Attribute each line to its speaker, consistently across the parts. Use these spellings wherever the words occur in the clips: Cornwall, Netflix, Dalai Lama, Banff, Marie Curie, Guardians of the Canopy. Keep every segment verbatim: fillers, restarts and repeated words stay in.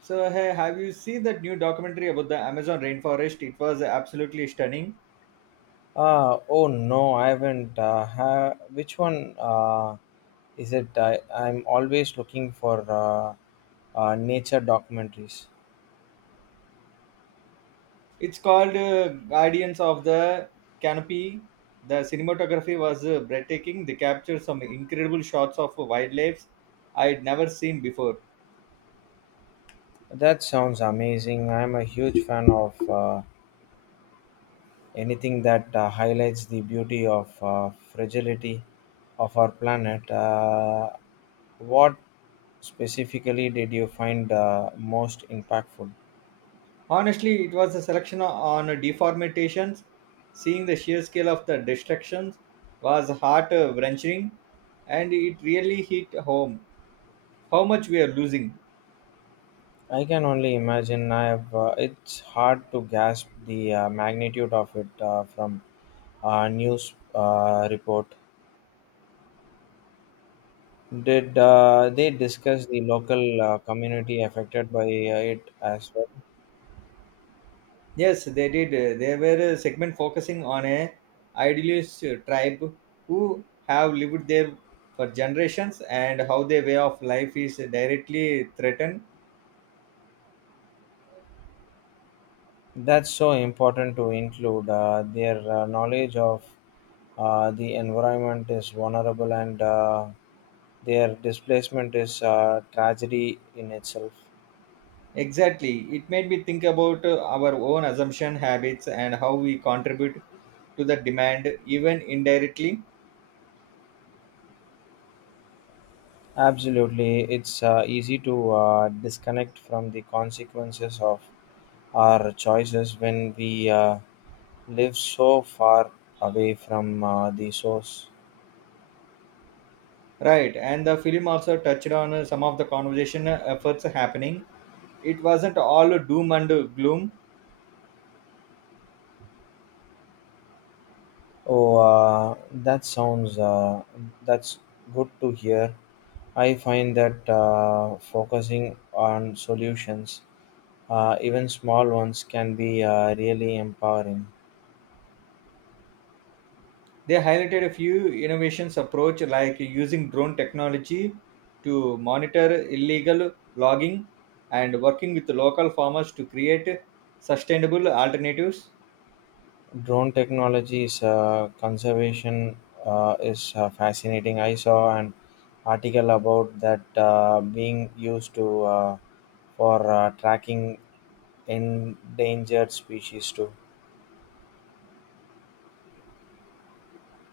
Speaker 1: So, hey, have you seen that new documentary about the Amazon rainforest? It was absolutely stunning.
Speaker 2: Uh, oh no, I haven't. Uh, ha- which one uh, is it? I, I'm always looking for uh, uh, nature documentaries.
Speaker 1: It's called uh, Guardians of the Canopy. The cinematography was uh, breathtaking. They captured some incredible shots of wildlife I'd never seen before.
Speaker 2: That sounds amazing. I'm a huge fan of uh, anything that uh, highlights the beauty of uh, fragility of our planet. Uh, what specifically did you find uh, most impactful?
Speaker 1: Honestly, it was a selection on deformations. Seeing the sheer scale of the destructions was heart wrenching and it really hit home how much we are losing.
Speaker 2: I can only imagine. I have. Uh, it's hard to grasp the uh, magnitude of it uh, from a news uh, report. Did uh, they discuss the local uh, community affected by uh, it as well?
Speaker 1: Yes, they did. Uh, They were a segment focusing on a idealist uh, tribe who have lived there for generations and how their way of life is directly threatened.
Speaker 2: That's so important to include. Uh, their uh, knowledge of uh, the environment is vulnerable, and uh, their displacement is a tragedy in itself.
Speaker 1: Exactly. It made me think about uh, our own assumption habits and how we contribute to the demand even indirectly.
Speaker 2: Absolutely, it's uh, easy to uh, disconnect from the consequences of our choices when we uh, live so far away from uh, the source.
Speaker 1: Right. And the film also touched on uh, some of the conversation uh, efforts happening. It wasn't all doom and gloom.
Speaker 2: Oh, uh, that sounds uh, that's good to hear. I find that uh, focusing on solutions, uh, even small ones, can be uh, really empowering.
Speaker 1: They highlighted a few innovations approach like using drone technology to monitor illegal logging and working with local farmers to create sustainable alternatives.
Speaker 2: Drone technologies uh, conservation uh, is uh, fascinating. I saw an article about that uh, being used to uh, for uh, tracking endangered species too.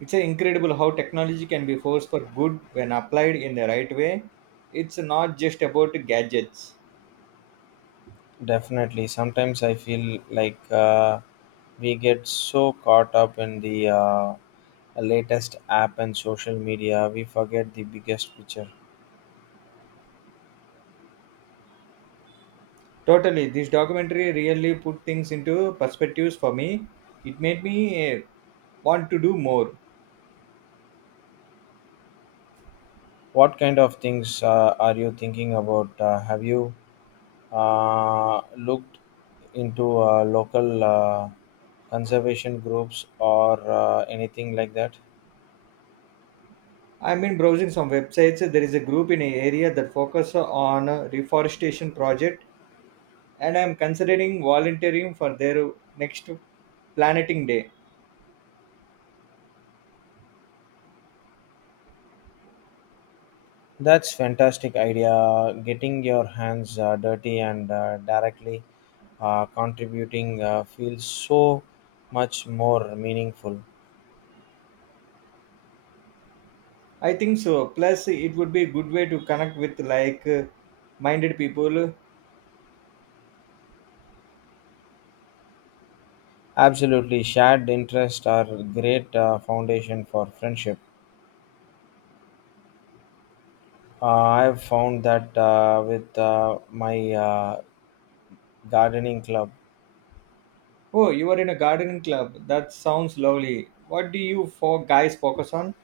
Speaker 1: It's a incredible how technology can be force for good when applied in the right way. It's not just about gadgets.
Speaker 2: Definitely, sometimes I feel like uh, we get so caught up in the uh, latest app and social media, we forget the biggest picture.
Speaker 1: Totally, this documentary really put things into perspectives for me. It made me eh, want to do more.
Speaker 2: What kind of things uh, are you thinking about? Uh, have you uh, looked into uh, local uh, conservation groups or uh, anything like that.
Speaker 1: I've been browsing some websites. There is a group in an area that focus on a reforestation project, and I'm considering volunteering for their next planting day.
Speaker 2: That's fantastic idea. Getting your hands uh, dirty and uh, directly uh, contributing uh, feels so much more meaningful.
Speaker 1: I think so. Plus, it would be a good way to connect with like-minded people.
Speaker 2: Absolutely, shared interests are great uh, foundation for friendship. uh, I've found that uh, with uh, my uh, gardening club.
Speaker 1: Oh, you are in a gardening club. That sounds lovely. What do you four guys focus on?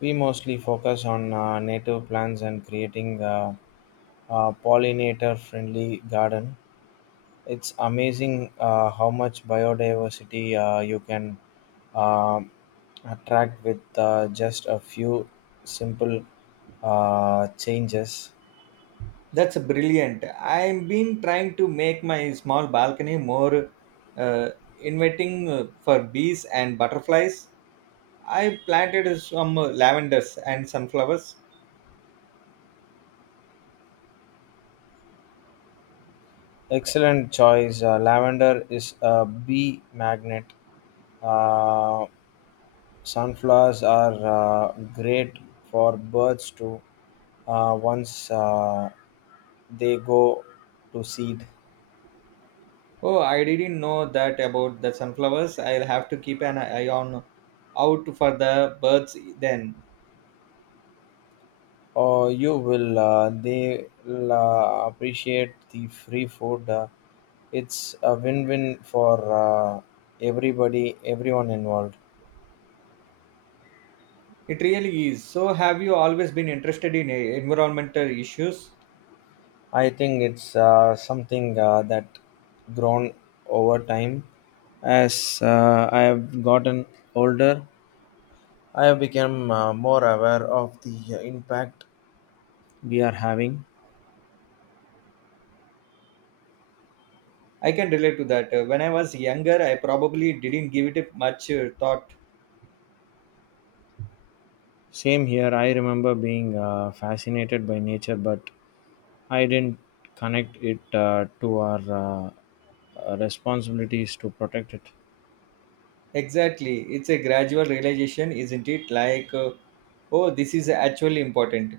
Speaker 2: We mostly focus on uh, native plants and creating a, a pollinator friendly garden. It's amazing uh, how much biodiversity uh, you can uh, attract with uh, just a few simple uh, changes.
Speaker 1: That's brilliant. I've been trying to make my small balcony more uh, inviting uh, for bees and butterflies. I planted some lavenders and sunflowers.
Speaker 2: Excellent choice. Uh, lavender is a bee magnet. Uh, sunflowers are uh, great for birds to, uh, once uh, they go to seed.
Speaker 1: Oh, I didn't know that about the sunflowers. I'll have to keep an eye on out for the birds then.
Speaker 2: Or you will, uh, they'll uh, appreciate the free food. Uh, it's a win-win for uh, everybody everyone involved.
Speaker 1: It really is. So, have you always been interested in eh, environmental issues?
Speaker 2: I think it's uh, something uh, that grown over time. As uh, I have gotten older, I have become uh, more aware of the impact we are having.
Speaker 1: I can relate to that. Uh, When I was younger, I probably didn't give it much uh, thought.
Speaker 2: Same here, I remember being uh, fascinated by nature, but I didn't connect it uh, to our uh, uh, responsibilities to protect it.
Speaker 1: Exactly. It's a gradual realization, isn't it? Like, uh, oh, this is actually important.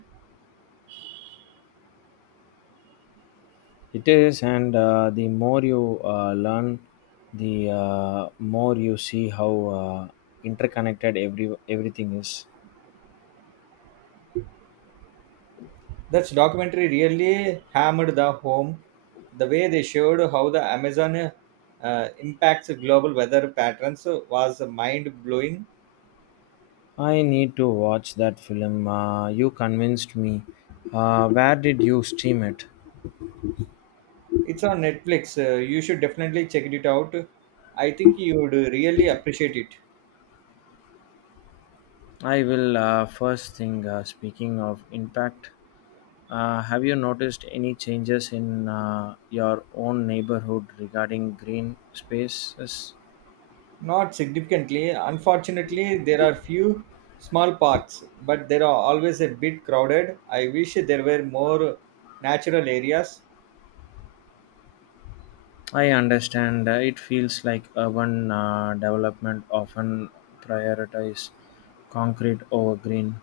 Speaker 2: It is, and uh, the more you uh, learn, the uh, more you see how uh, interconnected every everything is.
Speaker 1: That documentary really hammered the home the way they showed how the Amazon uh, impacts global weather patterns was mind blowing.
Speaker 2: I need to watch that film. Uh, you convinced me. Uh, where did you stream it?
Speaker 1: It's on Netflix. Uh, you should definitely check it out. I think you would really appreciate it.
Speaker 2: I will. Uh, first thing. Uh, speaking of impact, uh, have you noticed any changes in uh, your own neighborhood regarding green spaces?
Speaker 1: Not significantly. Unfortunately, there are few small parks, but they are always a bit crowded. I wish there were more natural areas.
Speaker 2: I understand, uh, it feels like urban uh, development often prioritize concrete over green.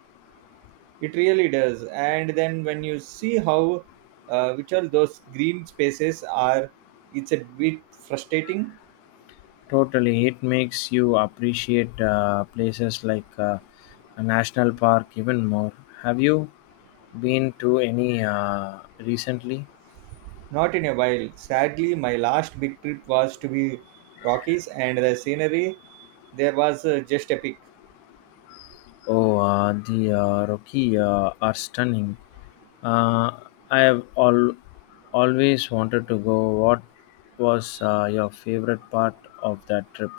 Speaker 1: It really does. And then when you see how uh, which all those green spaces are, it's a bit frustrating.
Speaker 2: Totally, it makes you appreciate uh, places like uh, a national park even more. Have you been to any uh, recently?
Speaker 1: Not in a while. Sadly, my last big trip was to be Rockies, and the scenery there was uh, just epic.
Speaker 2: Oh, uh, the uh, Rocky uh, are stunning. Uh, I have al- always wanted to go. What was uh, your favorite part of that trip?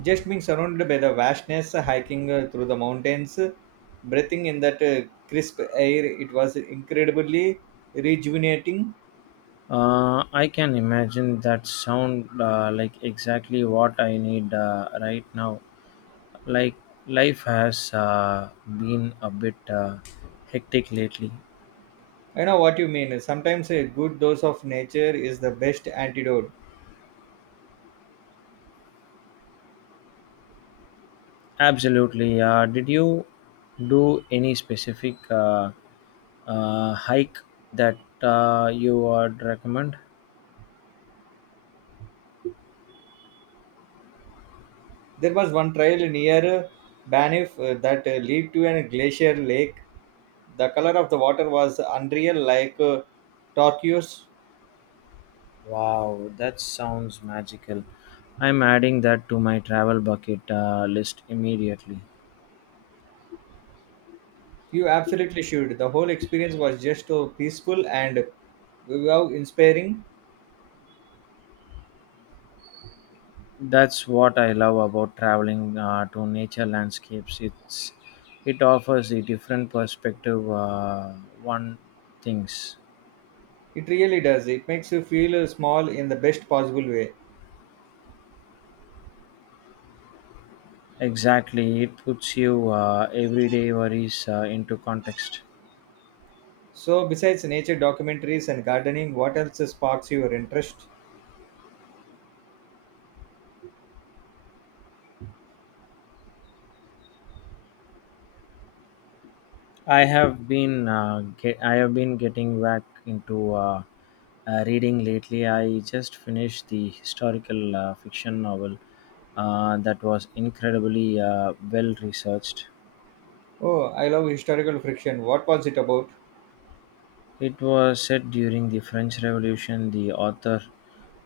Speaker 1: Just being surrounded by the vastness, hiking uh, through the mountains, breathing in that uh, crisp air, it was incredibly rejuvenating.
Speaker 2: Uh, I can imagine that sound uh, like exactly what I need uh, right now. Like life has uh, been a bit uh, hectic lately.
Speaker 1: I know what you mean. Sometimes a good dose of nature is the best antidote.
Speaker 2: Absolutely. Uh, did you do any specific uh, uh, hike that uh, you would recommend?
Speaker 1: There was one trail near Banff uh, that uh, led to a glacier lake. The color of the water was unreal, like uh, turquoise.
Speaker 2: Wow, that sounds magical. I'm adding that to my travel bucket uh, list immediately.
Speaker 1: You absolutely should. The whole experience was just so peaceful and wow, inspiring.
Speaker 2: That's what I love about traveling uh, to nature landscapes. It's it offers a different perspective, uh, one thinks.
Speaker 1: It really does. It makes you feel uh, small in the best possible way.
Speaker 2: Exactly, it puts you uh, everyday worries uh, into context.
Speaker 1: So, besides nature documentaries and gardening, what else sparks your interest?
Speaker 2: I have been uh, get, I have been getting back into uh, uh, reading lately. I just finished the historical uh, fiction novel uh, that was incredibly uh, well researched.
Speaker 1: Oh, I love historical fiction. What was it about?
Speaker 2: It was set during the French Revolution. The author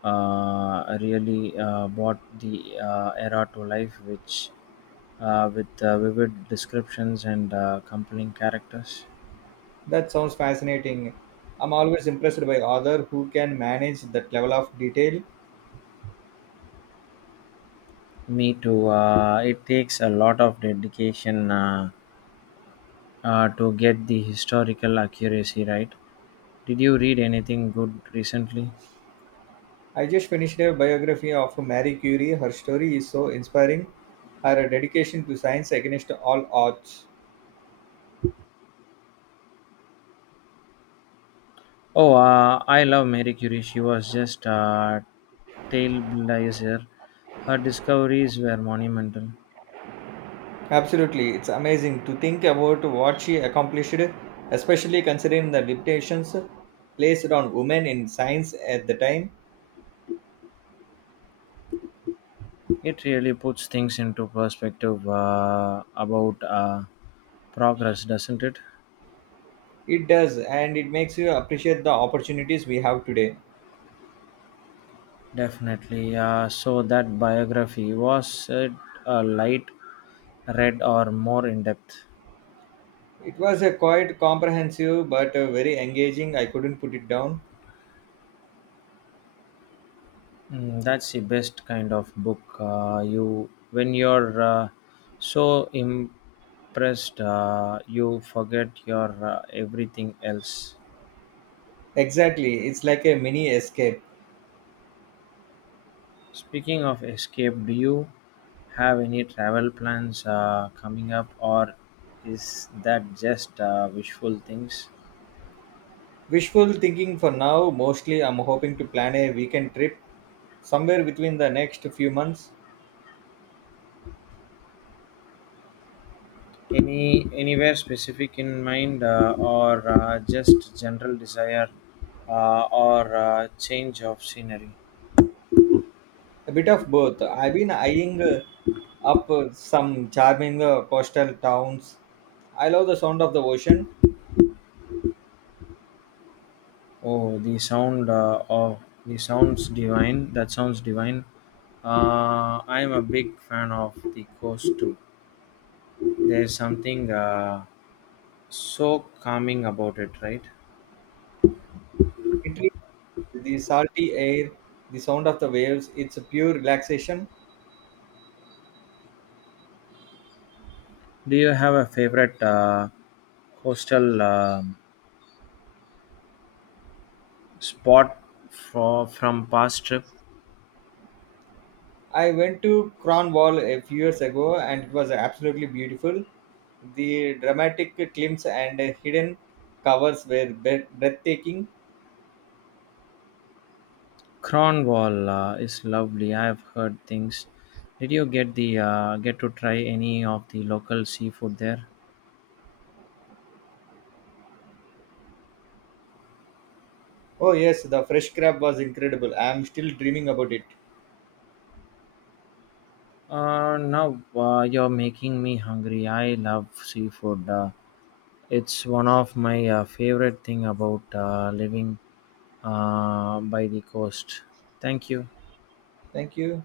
Speaker 2: uh, really uh, brought the uh, era to life, which uh, with uh, vivid descriptions and uh, compelling characters.
Speaker 1: That sounds fascinating. I'm always impressed by authors who can manage that level of detail.
Speaker 2: Me too. Uh, it takes a lot of dedication uh, uh, to get the historical accuracy right. Did you read anything good recently?
Speaker 1: I just finished a biography of Marie Curie. Her story is so inspiring. Her dedication to science against all odds.
Speaker 2: Oh, uh, I love Mary Curie. She was just a trailblazer. Her discoveries were monumental.
Speaker 1: Absolutely, it's amazing to think about what she accomplished, especially considering the limitations placed on women in science at the time.
Speaker 2: It really puts things into perspective uh, about uh, progress, doesn't it?
Speaker 1: It does, and it makes you appreciate the opportunities we have today.
Speaker 2: Definitely. Yeah. So that biography, was it a light read or more in depth?
Speaker 1: It was a quite comprehensive but uh, very engaging. I couldn't put it down.
Speaker 2: Mm, that's the best kind of book. Uh, you When you're uh, so impressed, uh, you forget your uh, everything else.
Speaker 1: Exactly, it's like a mini escape.
Speaker 2: Speaking of escape, do you have any travel plans uh, coming up, or is that just uh, wishful things?
Speaker 1: Wishful thinking for now. Mostly, I'm hoping to plan a weekend trip somewhere between the next few months.
Speaker 2: Any anywhere specific in mind, uh, or uh, just general desire, uh, or uh, change of scenery?
Speaker 1: A bit of both. I've been eyeing uh, up uh, some charming uh, coastal towns. I love the sound of the ocean.
Speaker 2: Oh, the sound uh, of the sounds divine. That sounds divine. Uh, I'm a big fan of the coast too. There's something uh, so calming about it, right?
Speaker 1: It is the salty air, the sound of the waves. It's a pure relaxation.
Speaker 2: Do you have a favorite uh, coastal um spot for from past trip?
Speaker 1: I went to Cornwall a few years ago and it was absolutely beautiful. The dramatic climbs and hidden covers were bre- breathtaking.
Speaker 2: Cornwall uh, is lovely. I've heard things. Did you get the uh, get to try any of the local seafood there?
Speaker 1: Oh, yes, the fresh crab was incredible. I am still dreaming about it.
Speaker 2: Uh, now uh, you're making me hungry. I love seafood. Uh, it's one of my uh, favorite thing about uh, living uh, by the coast. Thank you.
Speaker 1: Thank you.